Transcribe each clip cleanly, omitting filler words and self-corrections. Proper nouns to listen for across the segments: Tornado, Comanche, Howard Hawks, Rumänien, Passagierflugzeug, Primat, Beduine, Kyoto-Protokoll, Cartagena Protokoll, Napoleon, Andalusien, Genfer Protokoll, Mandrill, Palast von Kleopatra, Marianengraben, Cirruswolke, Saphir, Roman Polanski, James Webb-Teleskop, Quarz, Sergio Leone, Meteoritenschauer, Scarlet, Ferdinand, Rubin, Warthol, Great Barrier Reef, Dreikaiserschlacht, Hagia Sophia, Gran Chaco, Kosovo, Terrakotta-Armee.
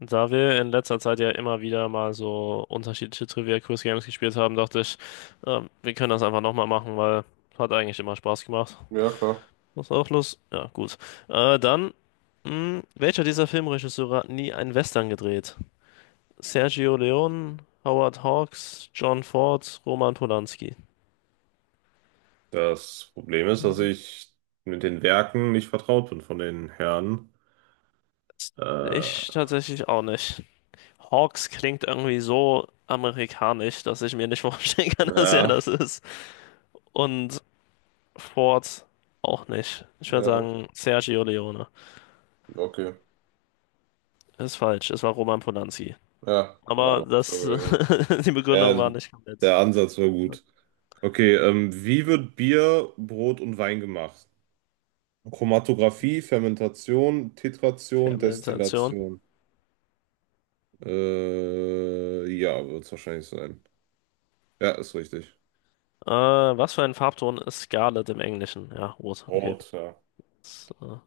Da wir in letzter Zeit ja immer wieder mal so unterschiedliche Trivia-Quiz-Games gespielt haben, dachte ich, wir können das einfach nochmal machen, weil hat eigentlich immer Spaß gemacht. Ja, klar. Hast du auch Lust? Ja, gut. Dann, welcher dieser Filmregisseure hat nie einen Western gedreht? Sergio Leone, Howard Hawks, John Ford, Roman Polanski. Das Problem ist, dass ich mit den Werken nicht vertraut bin von den Herren. Äh, Ich tatsächlich auch nicht. Hawks klingt irgendwie so amerikanisch, dass ich mir nicht vorstellen kann, dass er ja, das ist. Und Ford auch nicht. Ich würde Ja, sagen Sergio Leone. okay. Ist falsch, es war Roman Polanski. Ja, wäre auch Aber noch so das, gewesen. die Begründung Ja, war nicht komplett. der Ansatz war gut. Okay, wie wird Bier, Brot und Wein gemacht? Chromatographie, Fermentation, Titration, Fermentation. Destillation. Ja, wird es wahrscheinlich sein. Ja, ist richtig. Was für ein Farbton ist Scarlet im Englischen? Ja, rot, okay. Brot, ja. So.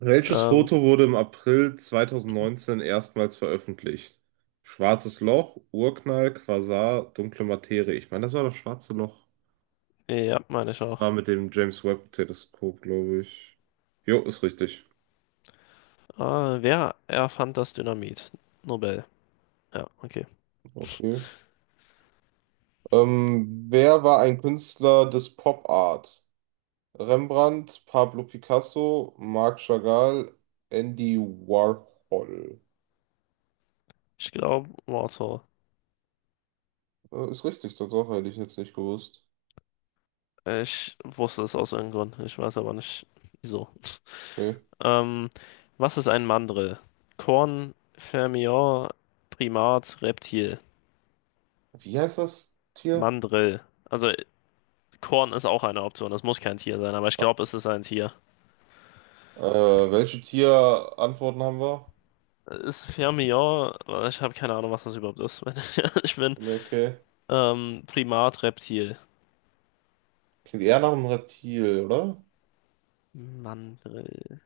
Welches Ähm, Foto wurde im April 2019 erstmals veröffentlicht? Schwarzes Loch, Urknall, Quasar, dunkle Materie. Ich meine, das war das schwarze Loch. ja, meine ich Das auch. war mit dem James Webb-Teleskop, glaube ich. Jo, ist richtig. Wer erfand das Dynamit? Nobel. Ja, okay. Okay. Wer war ein Künstler des Pop Art? Rembrandt, Pablo Picasso, Marc Chagall, Andy Warhol. Ich glaube, Warthol. Ist richtig, Tatsache, hätte ich jetzt nicht gewusst. Ich wusste es aus irgendeinem Grund. Ich weiß aber nicht, wieso. Okay. Ähm, Was ist ein Mandrill? Korn, Fermion, Primat, Reptil. Wie heißt das Tier? Mandrill. Also Korn ist auch eine Option. Das muss kein Tier sein, aber ich glaube, es ist ein Tier. Welche Tierantworten haben wir? Ist Fermion, ich habe keine Ahnung, was das überhaupt ist, wenn ich ehrlich bin. Nee, okay. Primat, Reptil. Klingt eher nach einem Reptil, oder? Mandrill.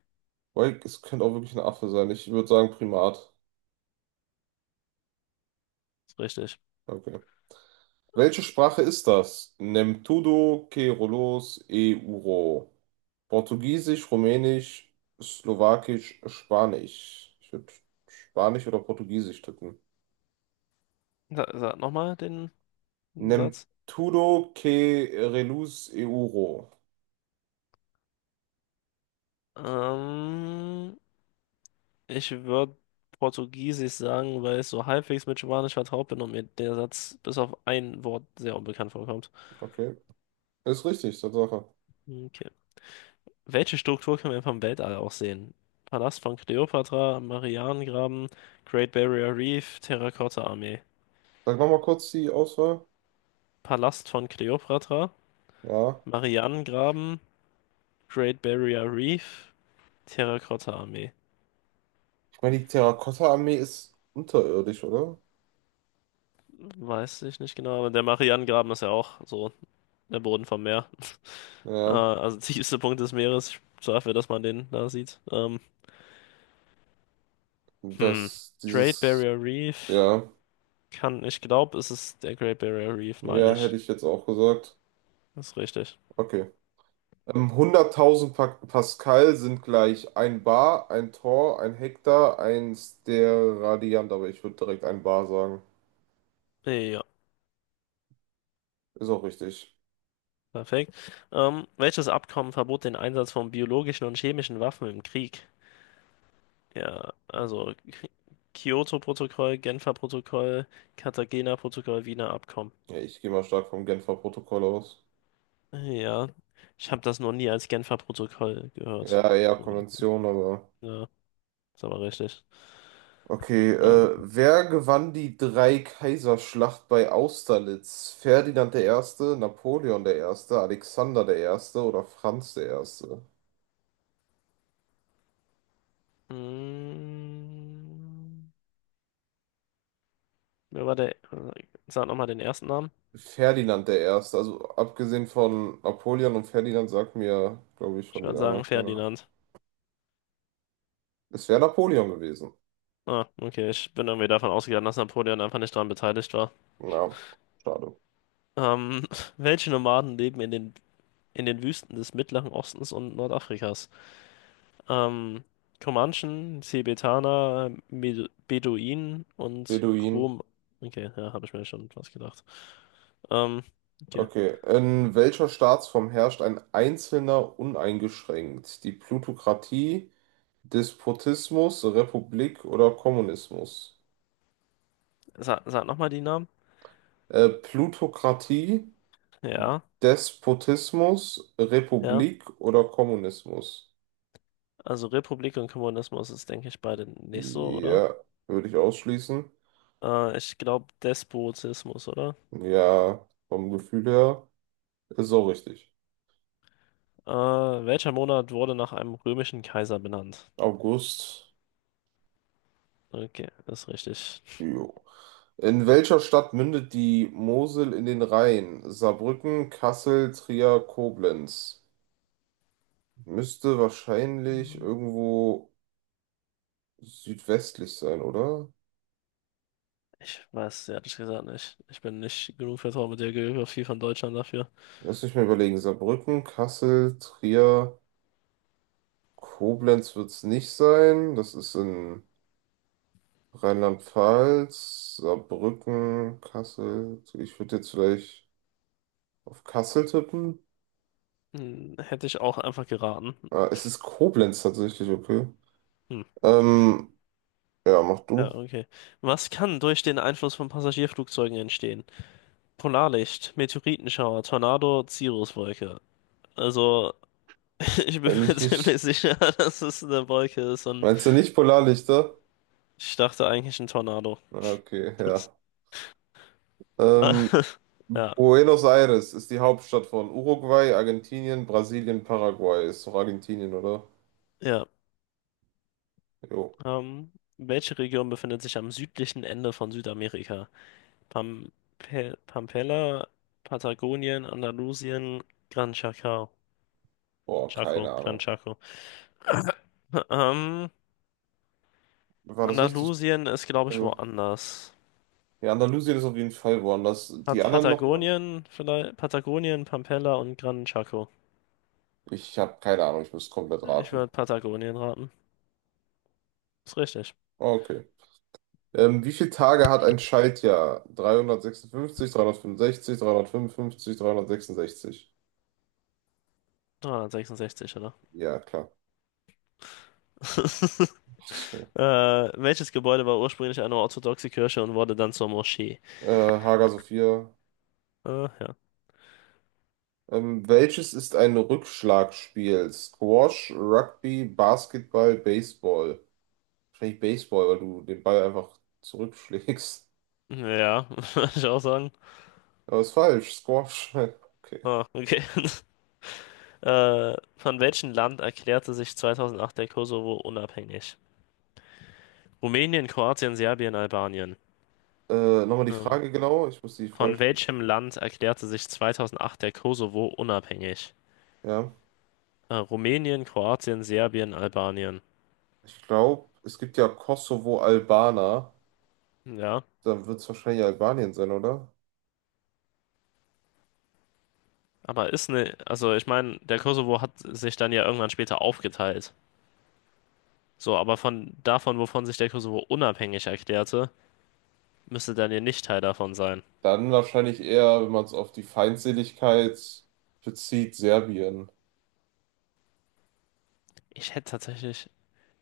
Weil es könnte auch wirklich ein Affe sein. Ich würde sagen Primat. Ist richtig. Okay. Welche Sprache ist das? Nem tudo que rolos e uro. Portugiesisch, Rumänisch, Slowakisch, Spanisch. Ich würde Spanisch oder Portugiesisch tippen. Sag nochmal den Nem Satz. tudo que reluz e uro. Ähm, Ich würde Portugiesisch sagen, weil ich so halbwegs mit Spanisch vertraut bin und mir der Satz bis auf ein Wort sehr unbekannt vorkommt. Okay. Ist richtig, Tatsache. Okay. Welche Struktur können wir vom Weltall aus sehen? Palast von Kleopatra, Marianengraben, Great Barrier Reef, Terrakotta-Armee. Sag nochmal kurz die Auswahl. Palast von Kleopatra, Ja. Marianengraben, Great Barrier Reef, Terrakotta-Armee. Ich meine, die Terrakotta-Armee ist unterirdisch, oder? Weiß ich nicht genau, aber der Marianengraben ist ja auch so der Boden vom Meer. Ja, Also tiefste Punkt des Meeres, dafür, dass man den da sieht. Hm. das, Great dieses, Barrier Reef ja, kann, ich glaube, es ist der Great Barrier Reef, meine ja, hätte ich. ich jetzt auch gesagt. Das ist richtig. Okay. 100.000 pa Pascal sind gleich ein Bar, ein Tor, ein Hektar, ein Steradiant, aber ich würde direkt ein Bar sagen. Ja, Ist auch richtig. perfekt. Welches Abkommen verbot den Einsatz von biologischen und chemischen Waffen im Krieg? Ja, also Kyoto-Protokoll, Genfer Protokoll, Cartagena Protokoll, Wiener Abkommen. Ja, ich gehe mal stark vom Genfer Protokoll aus. Ja, ich habe das noch nie als Genfer Protokoll gehört. Ja, eher Irgendwie. Konvention, aber. Ja, ist aber richtig. Okay, Ähm, wer gewann die Dreikaiserschlacht bei Austerlitz? Ferdinand der Erste, Napoleon der Erste, Alexander der Erste oder Franz der Erste? Mm, wer war der? Sag nochmal den ersten Namen. Ferdinand der Erste, also abgesehen von Napoleon und Ferdinand sagt mir, glaube ich, Ich von den würde anderen sagen keiner. Ferdinand. Es wäre Napoleon gewesen. Ah, okay. Ich bin irgendwie davon ausgegangen, dass Napoleon einfach nicht daran beteiligt war. Ja, schade. Ähm, welche Nomaden leben in in den Wüsten des Mittleren Ostens und Nordafrikas? Ähm, Comanchen, Tibetaner, Med Beduinen und Beduin. Krom. Okay, ja, habe ich mir schon was gedacht. Ähm, okay. Okay. In welcher Staatsform herrscht ein Einzelner uneingeschränkt? Die Plutokratie, Despotismus, Republik oder Kommunismus? Sag nochmal die Namen. Plutokratie, Ja, Despotismus, ja. Republik oder Kommunismus? Also Republik und Kommunismus ist, denke ich, beide nicht so, oder? Ja, würde ich ausschließen. Ich glaube Despotismus, oder? Ja, vom Gefühl her ist auch richtig. Welcher Monat wurde nach einem römischen Kaiser benannt? August. Okay, ist richtig. Jo. In welcher Stadt mündet die Mosel in den Rhein? Saarbrücken, Kassel, Trier, Koblenz. Müsste wahrscheinlich Hm. irgendwo südwestlich sein, oder? Ich weiß, es ehrlich gesagt nicht. Ich bin nicht genug vertraut mit der Geografie von Deutschland dafür. Lass mich mal überlegen. Saarbrücken, Kassel, Trier. Koblenz wird es nicht sein. Das ist in Rheinland-Pfalz, Saarbrücken, Kassel. So, ich würde jetzt vielleicht auf Kassel tippen. Hm, hätte ich auch einfach geraten. Ah, es ist Koblenz tatsächlich, okay. Hm, Ähm, ja, mach ja, du. okay. Was kann durch den Einfluss von Passagierflugzeugen entstehen? Polarlicht, Meteoritenschauer, Tornado, Cirruswolke. Also, ich bin Wenn mir ich nicht. ziemlich sicher, dass es eine Wolke ist und Meinst du nicht Polarlichter? ich dachte eigentlich ein Tornado. Ah, okay, ja. Ähm, Ja, Buenos Aires ist die Hauptstadt von Uruguay, Argentinien, Brasilien, Paraguay. Ist doch Argentinien, oder? ja. Jo. Ähm, Welche Region befindet sich am südlichen Ende von Südamerika? Pam Pampella, Patagonien, Andalusien, Gran Chaco. Boah, keine Chaco, Gran Ahnung. Chaco. Ähm, War das richtig? Andalusien ist, glaube ich, Also. woanders. Ja, Andalusien ist auf jeden Fall woanders. Die anderen nochmal? Patagonien, vielleicht Patagonien, Pampella und Gran Chaco. Ich habe keine Ahnung, ich muss komplett Ich würde raten. Patagonien raten. Ist richtig. Okay. Wie viele Tage hat ein Schaltjahr? 356, 365, 355, 366. 366, oder? Ja, klar. Welches Gebäude war ursprünglich eine orthodoxe Kirche und wurde dann zur Moschee? Äh, Hager Sophia. Ja. Welches ist ein Rückschlagspiel? Squash, Rugby, Basketball, Baseball. Wahrscheinlich Baseball, weil du den Ball einfach zurückschlägst. Ja, würde ich auch sagen. Aber ist falsch. Squash. Okay. Ah, okay. Von welchem Land erklärte sich 2008 der Kosovo unabhängig? Rumänien, Kroatien, Serbien, Albanien. Nochmal die Ähm, Frage genau. Ich muss die von Frage. welchem Land erklärte sich 2008 der Kosovo unabhängig? Ja, Rumänien, Kroatien, Serbien, Albanien. ich glaube, es gibt ja Kosovo-Albaner. Ja, Dann wird es wahrscheinlich Albanien sein, oder? aber ist ne, also ich meine, der Kosovo hat sich dann ja irgendwann später aufgeteilt. So, aber von davon, wovon sich der Kosovo unabhängig erklärte, müsste dann Daniel nicht Teil davon sein. Dann wahrscheinlich eher, wenn man es auf die Feindseligkeit bezieht, Serbien. Ich hätte tatsächlich.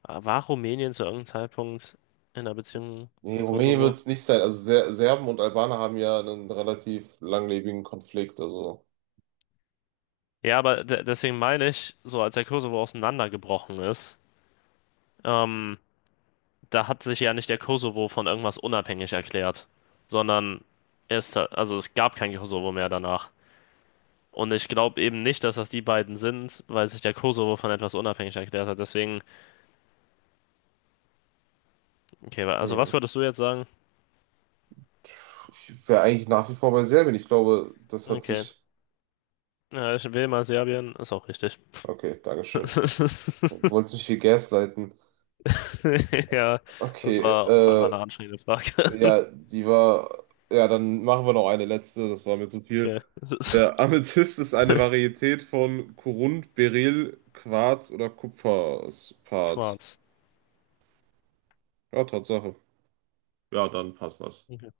Ah, war Rumänien zu irgendeinem Zeitpunkt in einer Beziehung Nee, zum Rumänien wird Kosovo? es nicht sein. Also Serben und Albaner haben ja einen relativ langlebigen Konflikt. Also Ja, aber de deswegen meine ich, so als der Kosovo auseinandergebrochen ist, ähm, da hat sich ja nicht der Kosovo von irgendwas unabhängig erklärt, sondern es, also es gab kein Kosovo mehr danach. Und ich glaube eben nicht, dass das die beiden sind, weil sich der Kosovo von etwas unabhängig erklärt hat. Deswegen, okay, also hm. was würdest du jetzt sagen? Ich wäre eigentlich nach wie vor bei Serbien. Ich glaube, das hat Okay. sich. Ja, ich will mal Serbien, ist auch richtig. Okay, Dankeschön. Wolltest mich hier gaslighten. Ja, das Okay, war auch einfach eine anstrengende Frage. ja, die war. Ja, dann machen wir noch eine letzte, das war mir zu viel. Okay, es ist Der Amethyst ist eine Varietät von Korund, Beryl, Quarz oder Kupferspat. Quarz. Ja, Tatsache. Ja, dann passt das. Okay.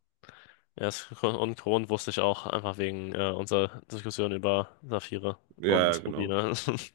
Ja, es, und Kron wusste ich auch, einfach wegen unserer Diskussion über Saphire Ja, ja, und genau. Rubine.